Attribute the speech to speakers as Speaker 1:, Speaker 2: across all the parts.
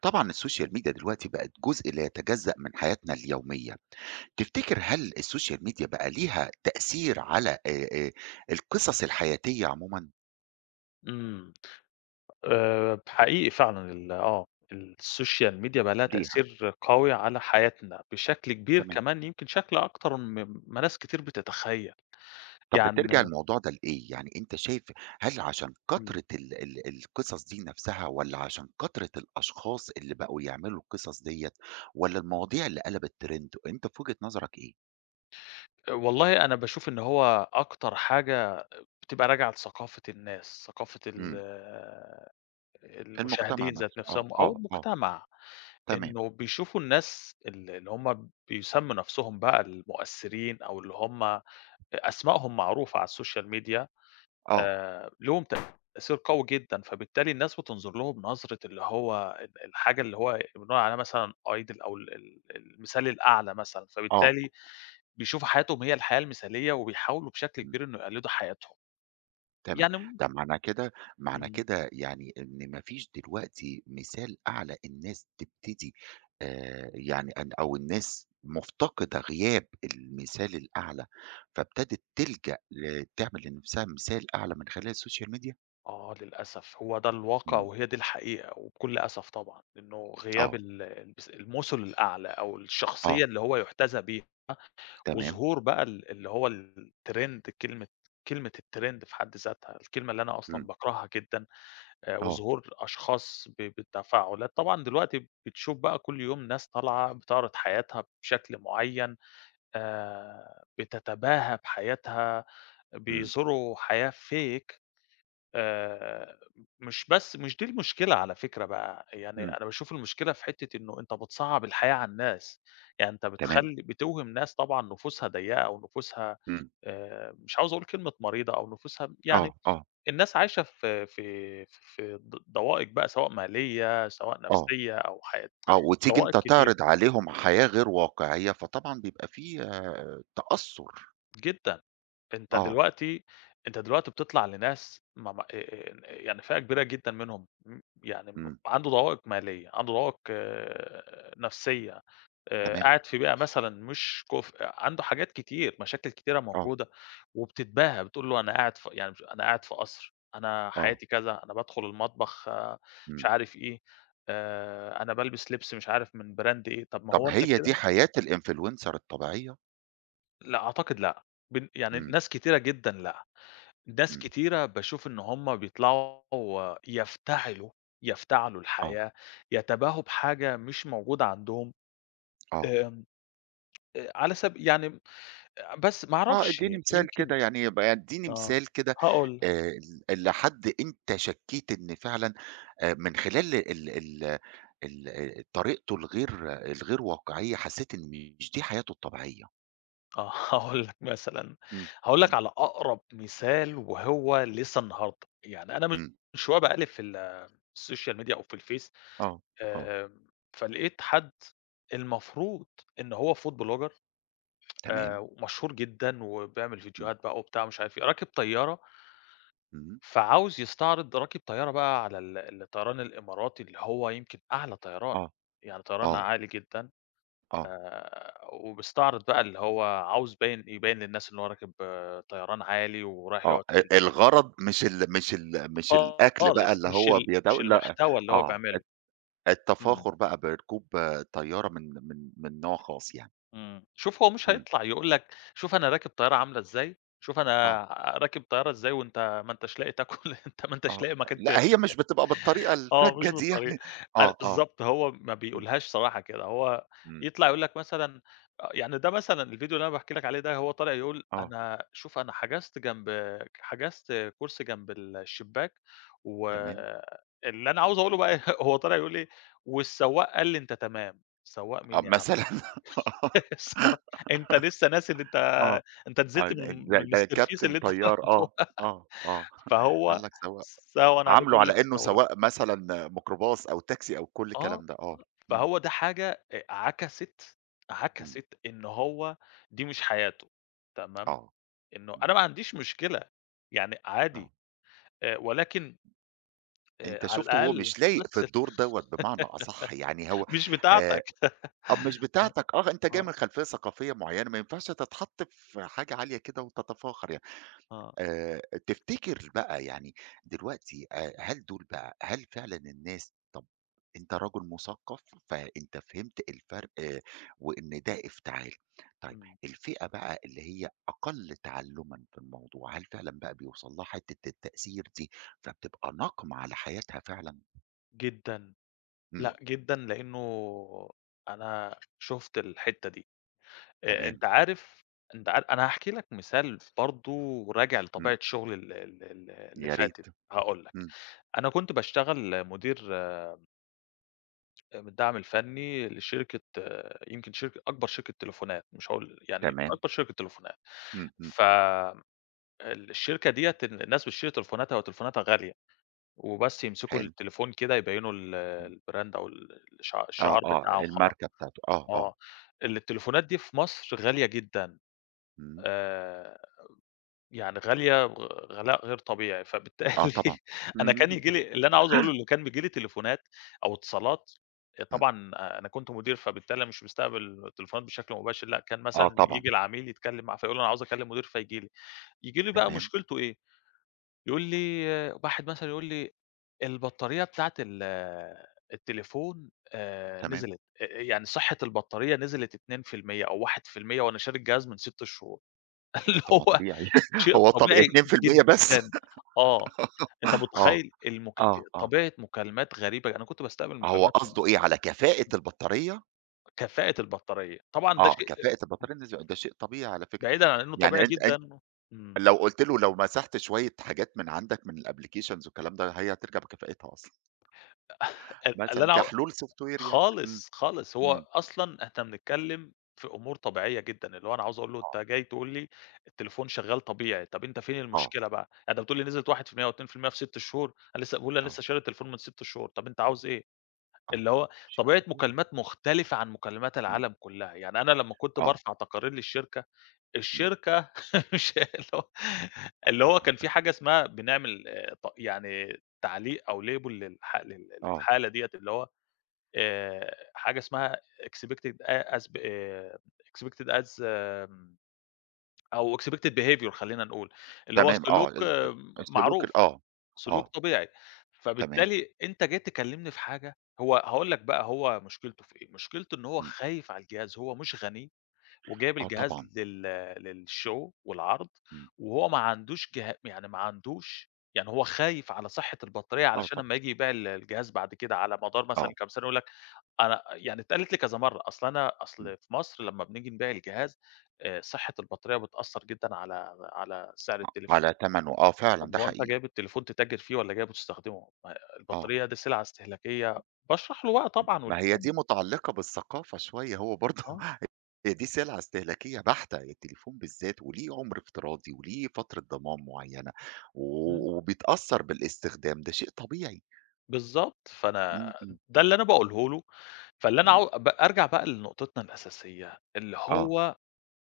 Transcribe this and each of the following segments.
Speaker 1: طبعًا السوشيال ميديا دلوقتي بقت جزء لا يتجزأ من حياتنا اليومية، تفتكر هل السوشيال ميديا بقى ليها تأثير على القصص الحياتية عمومًا؟
Speaker 2: إمم، حقيقي فعلًا ال آه، السوشيال ميديا بقى لها
Speaker 1: ليها،
Speaker 2: تأثير قوي على حياتنا بشكل كبير
Speaker 1: تمام.
Speaker 2: كمان يمكن شكل أكتر ما ناس كتير بتتخيل.
Speaker 1: طب بترجع
Speaker 2: يعني
Speaker 1: الموضوع ده لإيه؟ يعني أنت شايف هل عشان
Speaker 2: إمم،
Speaker 1: كترة ال القصص دي نفسها والّا عشان كترة الأشخاص اللي بقوا يعملوا القصص ديّة والّا المواضيع اللي قلبت ترند؟ أنت في وجهة نظرك إيه؟
Speaker 2: والله أنا باشوف إن هو أكتر حاجة بتبقى راجعة لثقافة الناس، ثقافة
Speaker 1: إمم، المجتمع
Speaker 2: المشاهدين ذات
Speaker 1: نفسه، آه،
Speaker 2: نفسهم أو
Speaker 1: آه، آه،
Speaker 2: المجتمع،
Speaker 1: تمام،
Speaker 2: إنه بيشوفوا الناس اللي هم بيسموا نفسهم بقى المؤثرين أو اللي هم أسمائهم معروفة على السوشيال ميديا،
Speaker 1: آه،
Speaker 2: لهم تأثير قوي جدًا، فبالتالي الناس بتنظر لهم نظرة اللي هو الحاجة اللي هو بنقول عليها مثلًا idol أو ال ال المثال الأعلى مثلًا،
Speaker 1: آه،
Speaker 2: فبالتالي بيشوفوا حياتهم هي الحياة المثالية، وبيحاولوا بشكل
Speaker 1: إمم.
Speaker 2: كبير إنه يقلدوا حياتهم.
Speaker 1: تمام،
Speaker 2: يعني
Speaker 1: ده معنى كده معنى
Speaker 2: إمم،
Speaker 1: كده يعني إن ما فيش دلوقتي مثال أعلى الناس تبتدي يعني أو الناس مفتقدة غياب المثال الأعلى، فابتدت تلجأ تعمل لنفسها مثال أعلى من خلال السوشيال ميديا؟
Speaker 2: آه للأسف هو ده الواقع
Speaker 1: إمم،
Speaker 2: وهي دي الحقيقة، وبكل أسف طبعًا، إنه غياب
Speaker 1: آه،
Speaker 2: ال المُثُل الأعلى أو الشخصية
Speaker 1: آه،
Speaker 2: اللي هو يُحتذى بيها.
Speaker 1: تمام،
Speaker 2: وظهور بقى ال اللي هو الtrend، كلمة الtrend في حد ذاتها، الكلمة اللي أنا أصلًا
Speaker 1: إمم،
Speaker 2: باكرهها جدًا،
Speaker 1: آه،
Speaker 2: وظهور أشخاص بالتفاعلات، طبعًا دلوقتي بتشوف بقى كل يوم ناس طالعة بتعرض حياتها بشكل معيّن، بتتباهى بحياتها،
Speaker 1: إمم،
Speaker 2: بيظهروا حياة fake، آآ مش دي المشكلة على فكرة بقى، يعني
Speaker 1: إمم،
Speaker 2: أنا باشوف المشكلة في حتّة إنه أنت بتصعّب الحياة على الناس، يعني أنت
Speaker 1: تمام،
Speaker 2: بتخلّي بتوهِم ناس طبعًا نفوسها ضيّقة أو نفوسها،
Speaker 1: إمم،
Speaker 2: مش عاوز أقول كلمة مريضة أو نفوسها
Speaker 1: آه،
Speaker 2: يعني
Speaker 1: آه،
Speaker 2: الناس عايشة في ضوائق بقى سواء مالية، سواء
Speaker 1: آه،
Speaker 2: نفسية أو حياة
Speaker 1: آه، وتيجي
Speaker 2: ضوائق
Speaker 1: أنت
Speaker 2: كتير
Speaker 1: تعرض عليهم حياة غير واقعية، فطبعًا بيبقى في تأثُّر،
Speaker 2: جدًا. أنت
Speaker 1: آه،
Speaker 2: دلوقتي أنت دلوقتي بتطلع لناس ما ما يعني فئة كبيرة جدًا منهم، يعني
Speaker 1: إمم،
Speaker 2: عنده ضوابط مالية، عنده ضوابط آه، نفسية،
Speaker 1: تمام.
Speaker 2: قاعد في بيئة مثلًا مش كُفء، عنده حاجات كتير، مشاكل كتيرة
Speaker 1: آه،
Speaker 2: موجودة، وبتتباهى بتقول له أنا قاعد في قصر، أنا
Speaker 1: آه،
Speaker 2: حياتي كذا، أنا بادخل المطبخ آه، مش
Speaker 1: إمم.
Speaker 2: عارف إيه، أنا بالبس لبس مش عارف من brand إيه، طب ما
Speaker 1: طَب
Speaker 2: هو أنت
Speaker 1: هي دي
Speaker 2: كده.
Speaker 1: حياة الinfluencer الطبيعية؟
Speaker 2: لأ أعتقد لأ، بن يعني
Speaker 1: إمم،
Speaker 2: ناس كتيرة جدًا لأ. ناس
Speaker 1: إمم،
Speaker 2: كتيرة باشوف إن هُم بيطلعوا يفتعلوا، يفتعلوا
Speaker 1: آه،
Speaker 2: الحياة، يتباهوا بحاجة مش موجودة عندهم.
Speaker 1: آه،
Speaker 2: آمم، على سب يعني بس ما
Speaker 1: آه،
Speaker 2: أعرفش
Speaker 1: ادّيني مثال
Speaker 2: يمكن
Speaker 1: كده يعني يبقى ادّيني
Speaker 2: آه،
Speaker 1: مثال كده
Speaker 2: هاقول لك
Speaker 1: آآ ل لحد أنت شكّيت إن فعلًا من خلال ال ال ال طريقته الغير واقعية حسّيت إن مش دي حياته الطبيعية.
Speaker 2: آه. هاقول لك مثلًا،
Speaker 1: إمم،
Speaker 2: هاقول لك
Speaker 1: إمم،
Speaker 2: على أقرب مثال وهو لسه النهارده، يعني أنا من
Speaker 1: إمم،
Speaker 2: شوية باقلِّب في السوشيال ميديا أو في الفيس،
Speaker 1: آه، آه،
Speaker 2: آمم، فلقيت حد المفروض إن هو food blogger،
Speaker 1: تمام،
Speaker 2: ومشهور جدًا وبيعمل
Speaker 1: إمم،
Speaker 2: فيديوهات بقى وبتاع مش عارف إيه، راكب طيارة،
Speaker 1: إمم،
Speaker 2: فعاوز يستعرض راكب طيارة بقى على الطيران الإماراتي اللي هو يمكن أعلى طيران،
Speaker 1: آه،
Speaker 2: يعني طيران
Speaker 1: آه،
Speaker 2: عالي جدًا،
Speaker 1: آه.
Speaker 2: وبيستعرض بقى اللي هو عاوز يبيّن للناس إن هو راكب آه، طيران عالي ورايح
Speaker 1: آه،
Speaker 2: يقعد في ال،
Speaker 1: الغرض مش الأكل بقى
Speaker 2: خالص
Speaker 1: اللي هو بيدو
Speaker 2: مش
Speaker 1: لأ،
Speaker 2: المحتوى اللي هو
Speaker 1: آه،
Speaker 2: بيعمله.
Speaker 1: الت
Speaker 2: إمم.
Speaker 1: التفاخر بقى بركوب طيارة من نوع خاص يعني،
Speaker 2: إمم. شوف هو مش
Speaker 1: إمم،
Speaker 2: هيطلع يقول لك شوف أنا راكب طيارة عاملة إزاي، شوف أنا
Speaker 1: آه،
Speaker 2: راكب طيارة إزاي وأنت ما أنتش لاقي تاكل، أنت ما أنتش
Speaker 1: آه،
Speaker 2: لاقي مكان ت.
Speaker 1: لأ هي مش بتبقى بالطريقة
Speaker 2: آه،
Speaker 1: الفجة
Speaker 2: مش
Speaker 1: دي يعني
Speaker 2: بالطريقة أنا
Speaker 1: آه، آه،
Speaker 2: بالضبط، هو ما
Speaker 1: إمم،
Speaker 2: بيقولهاش صراحة كده، هو
Speaker 1: إمم،
Speaker 2: يطلع يقول لك مثلًا، يعني ده مثلًا الفيديو اللي أنا باحكي لك عليه ده، هو طالع يقول:
Speaker 1: آه،
Speaker 2: "أنا شوف أنا حجزت كرسي جنب الشباك"
Speaker 1: تمام،
Speaker 2: واللي أنا عاوز أقوله بقى، هو طالع يقول إيه: "والسواق قال لي أنت تمام." سواق
Speaker 1: آه،
Speaker 2: مين يا عم؟
Speaker 1: مثلًا
Speaker 2: السواق أنت لسه ناسي إن أنت،
Speaker 1: آه،
Speaker 2: أنت
Speaker 1: آه،
Speaker 2: نزلت من
Speaker 1: ده ده
Speaker 2: المسترفيس
Speaker 1: كابتن
Speaker 2: اللي أنت رايح
Speaker 1: طيار آه،
Speaker 2: فوقها،
Speaker 1: آه، آه، قال
Speaker 2: فهو
Speaker 1: لك سواق
Speaker 2: سهون عليه
Speaker 1: عامله
Speaker 2: بيقول لك
Speaker 1: على إنه
Speaker 2: السواق.
Speaker 1: سواق مثلًا ميكروباص أو تاكسي أو كل
Speaker 2: آه،
Speaker 1: الكلام ده، آه،
Speaker 2: آه،
Speaker 1: إمم،
Speaker 2: فهو ده حاجة عكَسِت
Speaker 1: إمم،
Speaker 2: عكَسِت إن هو دي مش حياته، تمام،
Speaker 1: آه،
Speaker 2: إنه
Speaker 1: إمم،
Speaker 2: أنا ما عنديش مشكلة، يعني
Speaker 1: آه.
Speaker 2: عادي، ولكن
Speaker 1: أنت
Speaker 2: على
Speaker 1: شُفت هو
Speaker 2: الأقل
Speaker 1: مش لايق في
Speaker 2: مثّل.
Speaker 1: الدور دوّة بمعنى أصح، يعني هو
Speaker 2: مش
Speaker 1: آه،
Speaker 2: بتاعتك.
Speaker 1: مش
Speaker 2: آه،
Speaker 1: بتاعتك آه، أنت جاي
Speaker 2: آه،
Speaker 1: من خلفية ثقافية معيّنة ما ينفعش تتحط في حاجة عالية كده وتتفاخر يعني.
Speaker 2: آه،
Speaker 1: آآ تفتكر بقى يعني دلوقتي هل دول بقى هل فعلًا الناس طَب أنت رجل مُثقّف فأنت فهمت الفرق آه وإن ده افتعال. طيب
Speaker 2: إمم،
Speaker 1: الفئة بقى اللي هي أقل تعلُّمًا في الموضوع، هل فعلًا بقى بيوصل لها حتّة التأثير دي، فبتبقى ناقمة على حياتها فعلًا؟
Speaker 2: جدًا،
Speaker 1: إمم،
Speaker 2: لأ جدًا لإنه أنا شُفت الحتّة دي،
Speaker 1: تمام،
Speaker 2: أنت عارف، أنت عار أنا هاحكي لك مثال برضه راجع
Speaker 1: إمم،
Speaker 2: لطبيعة شغلي ال ال ال اللي
Speaker 1: يا ريت،
Speaker 2: فاتت، هاقول لك.
Speaker 1: إمم،
Speaker 2: أنا كنت باشتغل مدير من الدعم الفني لشركة آه، يمكن شركة أكبر شركة تليفونات، مش هاقول يعني
Speaker 1: تمام،
Speaker 2: أكبر شركة تليفونات.
Speaker 1: إمم، إمم،
Speaker 2: ف الشركة ديّة الناس بتشتري تليفوناتها وتليفوناتها غالية، وبس يمسكوا
Speaker 1: حلو،
Speaker 2: التليفون كده يبيّنوا
Speaker 1: إمم،
Speaker 2: الbrand أو ال الشع
Speaker 1: آه،
Speaker 2: الشعار
Speaker 1: آه،
Speaker 2: بتاعه وخلاص.
Speaker 1: الماركة بتاعته، آه، آه،
Speaker 2: آه. التليفونات دي في مصر غالية جدًا.
Speaker 1: إمم،
Speaker 2: آآ يعني غالية غلاء غير طبيعي،
Speaker 1: آه طبعًا،
Speaker 2: فبالتالي أنا
Speaker 1: إمم،
Speaker 2: كان ييجي لي اللي أنا عاوز أقوله اللي كان بييجي لي تليفونات أو اتصالات، آه،
Speaker 1: إمم،
Speaker 2: طبعًا آه، أنا كنت مدير، فبالتالي أنا مش مستقبل تليفونات بشكل مباشر، لأ كان
Speaker 1: آه
Speaker 2: مثلًا
Speaker 1: طبعًا،
Speaker 2: ييجي العميل يتكلم مع فيقول له: "أنا عاوز أكلم مدير." فييجي لي، ييجي لي بقى
Speaker 1: تمام،
Speaker 2: مشكلته إيه، يقول لي آه، واحد مثلًا يقول لي: "البطارية بتاعة ال آه، التليفون
Speaker 1: تمام،
Speaker 2: نزلت، أ يعني صحة البطارية نزلت 2% أو 1% وأنا شاري الجهاز من 6 شهور." اللي
Speaker 1: طب ما
Speaker 2: هو
Speaker 1: طبيعي
Speaker 2: شيء
Speaker 1: هو طب
Speaker 2: طبيعي
Speaker 1: 2% بس
Speaker 2: جدًا، آه، أنت
Speaker 1: آه،
Speaker 2: متخيّل المك.
Speaker 1: آه، آه،
Speaker 2: طبيعة مكالمات غريبة، أنا كنت باستقبل
Speaker 1: هو
Speaker 2: مكالمات من
Speaker 1: قصده إيه على كفاءة البطارية؟
Speaker 2: كفاءة البطارية، طبعًا ده
Speaker 1: آه،
Speaker 2: شيء
Speaker 1: كفاءة البطارية النسبية ده شيء طبيعي على فكرة،
Speaker 2: بعيدًا عن إنه
Speaker 1: يعني
Speaker 2: طبيعي
Speaker 1: أنت
Speaker 2: جدًا. إمم،
Speaker 1: لو قُلت له لو مسحت شوية حاجات من عندك من الapplications والكلام ده هي هترجع بكفاءتها أصلًا،
Speaker 2: أ اللي
Speaker 1: مثلًا
Speaker 2: أنا عاو
Speaker 1: كحلول software يعني، إمم،
Speaker 2: خالص، خالص، هو
Speaker 1: إمم.
Speaker 2: أصلًا إحنا بنتكلّم في أمور طبيعية جدًا، اللي هو أنا عاوز أقول له أنت
Speaker 1: آه،
Speaker 2: جاي تقول لي التليفون شغّال طبيعي، طَب أنت فين
Speaker 1: آه،
Speaker 2: المشكلة بقى؟ يعني أنت بتقول لي نزلت 1% و2% في 6 شهور، أنا لسه باقول أنا
Speaker 1: آه،
Speaker 2: لسه شاري التليفون من 6 شهور، طَب أنت عاوز إيه؟
Speaker 1: آه،
Speaker 2: اللي
Speaker 1: طبعًا
Speaker 2: هو
Speaker 1: شيء
Speaker 2: طبيعة
Speaker 1: طبيعي،
Speaker 2: مكالمات مختلفة عن مكالمات
Speaker 1: إمم،
Speaker 2: العالم كلّها، يعني أنا لمّا كنت
Speaker 1: آه،
Speaker 2: بارفع تقارير للشركة،
Speaker 1: إمم،
Speaker 2: الشركة مش اللي هو اللي هو
Speaker 1: آه،
Speaker 2: كان
Speaker 1: ت
Speaker 2: في حاجة اسمها بنعمل ط يعني تعليق أو label
Speaker 1: آه،
Speaker 2: للحالة ديّة اللي هو، حاجة اسمها expected a as ب expected as آمم أو expected behavior خلّينا نقول، اللي هو
Speaker 1: تمام، آه،
Speaker 2: سلوك
Speaker 1: ال ال
Speaker 2: آه،
Speaker 1: السلوك
Speaker 2: معروف.
Speaker 1: ال آه،
Speaker 2: سلوك
Speaker 1: آه،
Speaker 2: طبيعي،
Speaker 1: تمام،
Speaker 2: فبالتالي أنت جاي تكلّمني في حاجة، هو هاقول لك بقى هو مشكلته في إيه، مشكلته إن هو
Speaker 1: إمم،
Speaker 2: خايف على الجهاز، هو مش غني وجايب
Speaker 1: آه
Speaker 2: الجهاز
Speaker 1: طبعًا،
Speaker 2: للshow والعرض،
Speaker 1: إمم،
Speaker 2: وهو ما عندوش جه يعني ما عندوش يعني هو خايف على صحة البطارية
Speaker 1: آه
Speaker 2: علشان
Speaker 1: طبعًا،
Speaker 2: أمّا ييجي يبيع الجهاز بعد كده على مدار
Speaker 1: آه،
Speaker 2: مثلًا كام سنة يقول لك أنا يعني اتقالت لي كذا مرّة، أصل أنا أصل
Speaker 1: إمم،
Speaker 2: في مصر لمّا بنيجي نبيع الجهاز، صحة البطارية بتأثّر جدًا على على سعر التليفون.
Speaker 1: على تمنه، آه فعلًا
Speaker 2: طب
Speaker 1: ده
Speaker 2: هو أنت
Speaker 1: حقيقي،
Speaker 2: جايب التليفون تتاجر فيه والّا جايبه تستخدمه؟ ما
Speaker 1: آه،
Speaker 2: البطارية دي سلعة استهلاكية، باشرح له بقى طبعًا
Speaker 1: ما هي
Speaker 2: والكلام
Speaker 1: دي
Speaker 2: ده.
Speaker 1: متعلقة بالثقافة شوية، هو برضه
Speaker 2: آه،
Speaker 1: هي دي سلعة استهلاكية بحتة، التليفون بالذات وليه عمر افتراضي وليه فترة ضمان معينة،
Speaker 2: إمم،
Speaker 1: و وبيتأثّر بالاستخدام، ده شيء طبيعي،
Speaker 2: بالضبط، فأنا
Speaker 1: إمم، إمم،
Speaker 2: ده اللي أنا باقوله له، فاللي أنا
Speaker 1: إمم،
Speaker 2: عاو ب أرجع بقى لنقطتنا الأساسية، اللي
Speaker 1: آه،
Speaker 2: هو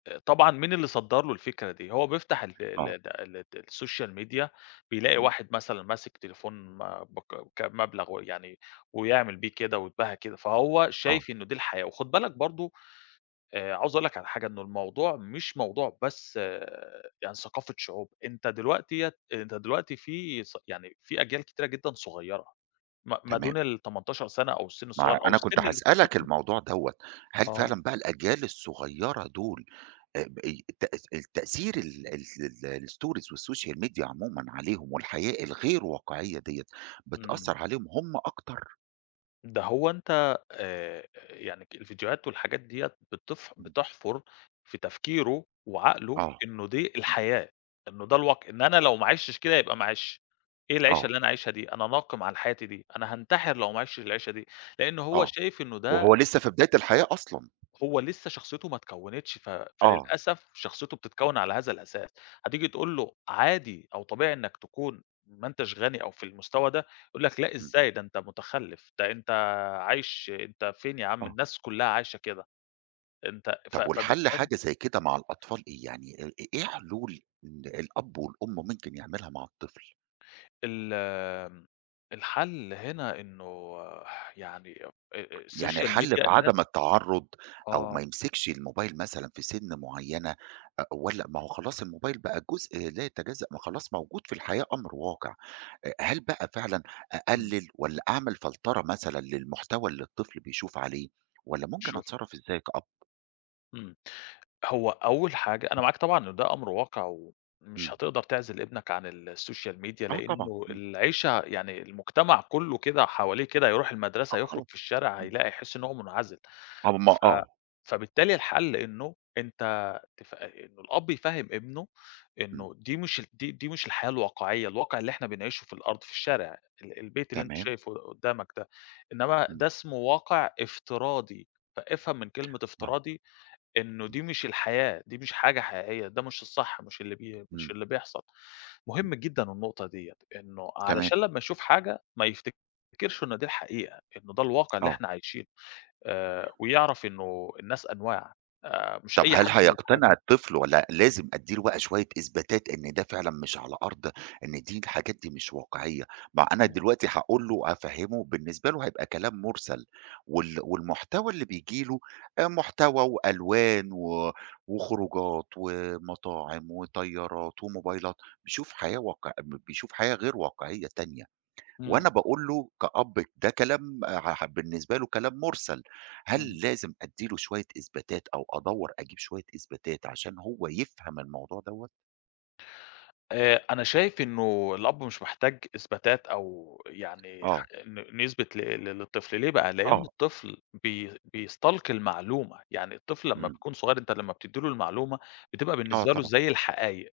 Speaker 2: طبعًا مين اللي صدّر له الفكرة دي؟ هو بيفتح
Speaker 1: آه،
Speaker 2: السوشيال ميديا، بيلاقي
Speaker 1: إمم،
Speaker 2: واحد مثلًا ماسك تليفون ما بك كمبلغ ويعني ويعمل بيه كده ويتباهى كده، فهو
Speaker 1: آه.
Speaker 2: شايف إنه دي الحياة، وخُد بالك برضه، عاوز أقول لك على حاجة، إنه الموضوع مش موضوع بس آه، يعني ثقافة شعوب، أنت دلوقتي في ص يعني في أجيال كتيرة جدًا صغيّرة، ما ما دون
Speaker 1: تمام،
Speaker 2: ال18 سنة أو السن
Speaker 1: ما
Speaker 2: الصغيّر أو
Speaker 1: أنا كنت
Speaker 2: السن اللي
Speaker 1: هاسألك
Speaker 2: شخصيتهم
Speaker 1: الموضوع دوّة، هل
Speaker 2: آه،
Speaker 1: فعلًا بقى الأجيال الصغيّرة دول ب ي الت التأثير ال ال الstories والسوشيال ميديا عمومًا عليهم والحياة الغير واقعية ديّة
Speaker 2: إمم.
Speaker 1: بتأثّر عليهم هم أكتر؟
Speaker 2: ده هو أنت يعني الفيديوهات والحاجات ديّة
Speaker 1: إمم،
Speaker 2: بتحفر في تفكيره وعقله
Speaker 1: آه،
Speaker 2: إنه دي الحياة، إنه ده الواقع، إن أنا لو ما عِشتش كده يبقى ما عِشش، إيه العيشة
Speaker 1: آه،
Speaker 2: اللي أنا عايشها دي؟ أنا ناقم على حياتي دي، أنا هانتحر لو ما عِشتش العيشة دي، لإن هو
Speaker 1: آه،
Speaker 2: شايف إنه
Speaker 1: وهو
Speaker 2: ده،
Speaker 1: لسه في بداية الحياة أصلًا،
Speaker 2: هو لسه شخصيته ما اتكوّنتش،
Speaker 1: آه،
Speaker 2: فللأسف شخصيته بتتكوّن على هذا الأساس، هتيجي تقول له عادي أو طبيعي إنّك تكون ما أنتش غني أو في المستوى ده، يقول لك لأ
Speaker 1: إمم،
Speaker 2: إزاي ده أنت مُتخلِّف، ده أنت عايش أنت فين يا عم
Speaker 1: آه،
Speaker 2: الناس كلّها عايشة كده، أنت ف
Speaker 1: طب والحل
Speaker 2: فبالتالي
Speaker 1: حاجة زي كده مع الأطفال إيه؟ يعني إيه حلول الأب والأم ممكن يعملها مع الطفل؟
Speaker 2: ال آمم، الحل هنا إنه يعني أ أ
Speaker 1: يعني
Speaker 2: السوشيال
Speaker 1: الحل
Speaker 2: ميديا
Speaker 1: في
Speaker 2: الناس
Speaker 1: عدم التعرُّض أو ما
Speaker 2: آه،
Speaker 1: يمسكش الموبايل مثلًا في سِن معيّنة والّا ما هو خلاص الموبايل بقى جزء لا يتجزأ ما خلاص موجود في الحياة أمر واقع، هل بقى فعلًا
Speaker 2: إمم،
Speaker 1: أقلِّل والّا أعمل فلترة مثلًا للمحتوى اللي الطفل بيشوف عليه والّا ممكن
Speaker 2: شوف.
Speaker 1: أتصرّف إزاي كأب؟
Speaker 2: إمم. هو أول حاجة أنا معاك طبعًا إنه ده أمر واقع، ومش
Speaker 1: إمم.
Speaker 2: هتقدر تعزل ابنك عن السوشيال ميديا،
Speaker 1: آه طبعًا،
Speaker 2: لإنه
Speaker 1: إمم.
Speaker 2: العيشة يعني المجتمع كله كده حواليه كده، هيروح
Speaker 1: آه
Speaker 2: المدرسة، هيخرج
Speaker 1: خلاص.
Speaker 2: في الشارع،
Speaker 1: إمم.
Speaker 2: هيلاقي هيحس إن هو منعزل.
Speaker 1: هم
Speaker 2: ف
Speaker 1: آه.
Speaker 2: فبالتالي الحل إنه أنت تف إنه الأب يفهم ابنه
Speaker 1: إمم.
Speaker 2: إنه دي مش الحياة الواقعية، الواقع اللي إحنا بنعيشه في الأرض، في الشارع، البيت اللي أنت
Speaker 1: تمام.
Speaker 2: شايفه قدامك ده، إنما
Speaker 1: إمم.
Speaker 2: ده اسمه واقع افتراضي، فافهم من كلمة
Speaker 1: آه.
Speaker 2: افتراضي إنه
Speaker 1: إمم.
Speaker 2: دي مش الحياة، دي مش حاجة حقيقية، ده مش الصح، مش
Speaker 1: إمم.
Speaker 2: اللي بيحصل.
Speaker 1: إمم.
Speaker 2: مهم جدًا النقطة ديّة، إنه
Speaker 1: تمام.
Speaker 2: علشان لمّا يشوف حاجة ما يفتكرش إن دي الحقيقة، إنه ده الواقع اللي
Speaker 1: آه.
Speaker 2: إحنا عايشينه، ويعرف إنه الناس أنواع، مش
Speaker 1: طب
Speaker 2: أي
Speaker 1: هل
Speaker 2: حد يقول
Speaker 1: هيقتنع
Speaker 2: حاجة.
Speaker 1: الطفل والّا لازم أدّي له بقى شوية إثباتات إن ده فعلًا مش على أرض إن دي الحاجات دي مش واقعية، ما أنا
Speaker 2: إمم.
Speaker 1: دلوقتي هاقول له هافهّمه بالنسبة له هيبقى كلام مُرسَل، والمحتوى اللي بييجي له محتوى وألوان وخروجات ومطاعم وطيارات وموبايلات، بيشوف حياة غير واقعية تانية.
Speaker 2: إمم،
Speaker 1: وأنا باقول له كأب ده كلام آه، بالنسبة له كلام مُرسَل،
Speaker 2: إمم.
Speaker 1: هل لازم أدّي له شوية إثباتات أو أدوّر أجيب شوية إثباتات عشان هو يفهم الموضوع دوّة؟
Speaker 2: أنا شايف إنه الأب مش محتاج إثباتات أو يعني ح
Speaker 1: آه،
Speaker 2: إنه إنه يثبت ل ل للطفل، ليه بقى؟ لأن
Speaker 1: آه،
Speaker 2: الطفل بيستلقي المعلومة، يعني الطفل لمّا
Speaker 1: إمم،
Speaker 2: بيكون صغير أنت لمّا بتدّي له المعلومة بتبقى
Speaker 1: آه
Speaker 2: بالنسبة له
Speaker 1: طبعًا،
Speaker 2: زي الحقايق،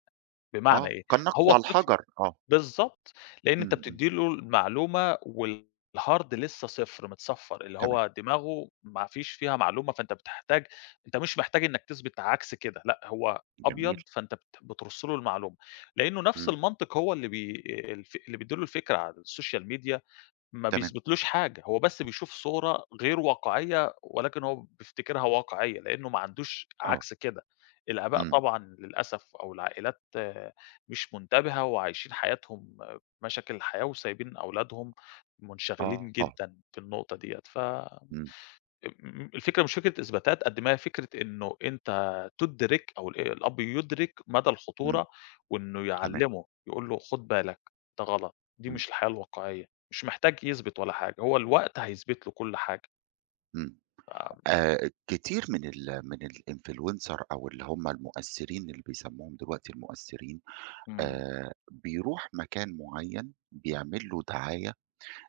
Speaker 2: بمعنى
Speaker 1: آه،
Speaker 2: إيه؟
Speaker 1: كالنقش
Speaker 2: هو
Speaker 1: على
Speaker 2: الطفل
Speaker 1: الحجر، آه،
Speaker 2: بالضبط، لإن أنت
Speaker 1: إمم، إمم،
Speaker 2: بتدّي له المعلومة والhard لسه صفر متصفّر، اللي
Speaker 1: تمام،
Speaker 2: هو دماغه ما فيش فيها معلومة، فأنت بتحتاج أنت مش محتاج إنّك تثبت عكس كده، لأ هو
Speaker 1: جميل،
Speaker 2: أبيض فأنت بت بترُص له المعلومة، لإنه نفس
Speaker 1: إمم،
Speaker 2: المنطق هو اللي بيدّي له الفكرة على السوشيال ميديا ما
Speaker 1: تمام،
Speaker 2: بيثبتلوش حاجة، هو بس بيشوف صورة غير واقعية، ولكن هو بيفتكرها واقعية، لأنه ما عندوش
Speaker 1: آه،
Speaker 2: عكس كده، الآباء
Speaker 1: إمم،
Speaker 2: طبعًا للأسف أو العائلات آه، مش منتبهة وعايشين حياتهم آه، مشاكل الحياة وسايبين أولادهم منشغلين
Speaker 1: آه،
Speaker 2: جدًا في النقطة ديّة، ف
Speaker 1: إمم،
Speaker 2: م الفكرة مش فكرة إثباتات قد ما هي فكرة إنه أنت تُدرِك أو الأب يُدرِك مدى
Speaker 1: إمم،
Speaker 2: الخطورة، وإنه
Speaker 1: تمام،
Speaker 2: يعلّمه، يقول له خُد بالك، ده غلط، دي
Speaker 1: إمم،
Speaker 2: مش الحياة الواقعية، مش محتاج يثبت ولا حاجة، هو الوقت هيثبت له كل حاجة.
Speaker 1: إمم،
Speaker 2: ف.
Speaker 1: كتير من الinfluencer أو اللي هُم المؤثّرين اللي بيسمّوهم دلوقتي المؤثّرين
Speaker 2: إمم،
Speaker 1: بيروح مكان معيّن بيعمل له دعاية،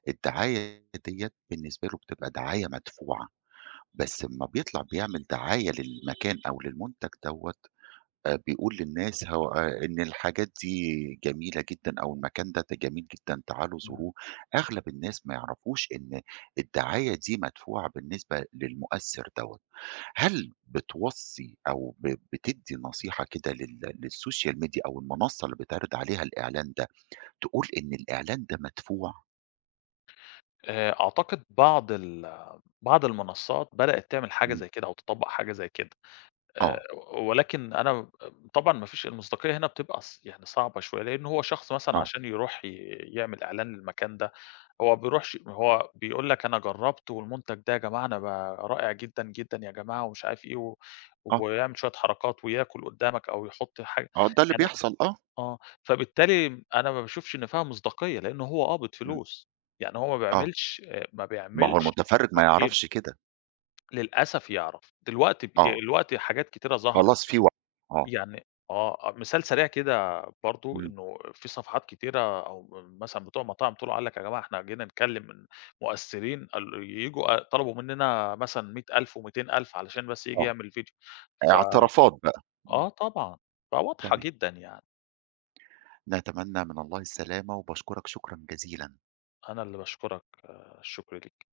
Speaker 1: الدعاية ديّة بالنسبة له بتبقى دعاية مدفوعة، بس أمّا بيطلع بيعمل دعاية للمكان أو للمنتج دوّة بيقول للناس هو إن الحاجات دي جميلة جدًا أو المكان ده جميل جدًا تعالوا
Speaker 2: إمم.
Speaker 1: زوروه، أغلب الناس ما يعرفوش إن الدعاية دي مدفوعة بالنسبة للمؤثر دوّة. هل بتوصّي أو بتدّي نصيحة كده للسوشيال ميديا أو المنصة اللي بيتعرض عليها الإعلان ده، تقول إن الإعلان ده مدفوع
Speaker 2: أعتقد بعض المنصات بدأت تعمل حاجة
Speaker 1: إمم.
Speaker 2: زي كده أو تطبّق حاجة زي كده. آآ،
Speaker 1: آه،
Speaker 2: ولكن أنا طبعًا ما فيش المصداقية هنا بتبقى ص يعني صعبة شوية، لأن هو شخص مثلًا
Speaker 1: آه،
Speaker 2: عشان يروح ي يعمل إعلان للمكان ده، هو بيروحش هو بيقول لك أنا جرّبت والمنتج ده يا جماعة أنا بقى رائع جدًا، جدًا يا جماعة ومش عارف إيه
Speaker 1: آه،
Speaker 2: ويعمل شوية حركات وياكل قدّامك أو يحط حاجة
Speaker 1: آه، ده اللي
Speaker 2: يعني
Speaker 1: بيحصل آه،
Speaker 2: آه، فبالتالي أنا ما باشوفش إن فيها مصداقية، لأن هو قابض
Speaker 1: إمم،
Speaker 2: فلوس، يعني هو ما
Speaker 1: آه.
Speaker 2: بيعملش،
Speaker 1: ما هو المتفرّج ما
Speaker 2: تقييم،
Speaker 1: يعرفش كده،
Speaker 2: للأسف يعرف.
Speaker 1: آه،
Speaker 2: دلوقتي حاجات كتيرة ظهرت.
Speaker 1: خلاص في وعي، آه،
Speaker 2: يعني آه، آه، مثال سريع كده برضه
Speaker 1: إمم،
Speaker 2: إنه في صفحات كتيرة أو مثلًا بتوع مطاعم طلعوا قال لك يا جماعة إحنا جينا نكلم من مؤثرين ال ييجوا أ طلبوا مننا مثلًا 100.000 و200.000 علشان بس ييجي
Speaker 1: آه،
Speaker 2: يعمل فيديو. ف
Speaker 1: اعترافات بقى، إمم،
Speaker 2: آه طبعًا، فواضحة
Speaker 1: تمام.
Speaker 2: جدًا يعني.
Speaker 1: نتمنى من الله السلامة وباشكرك شكرًا جزيلًا.
Speaker 2: أنا اللي باشكرك، الشكر ليك.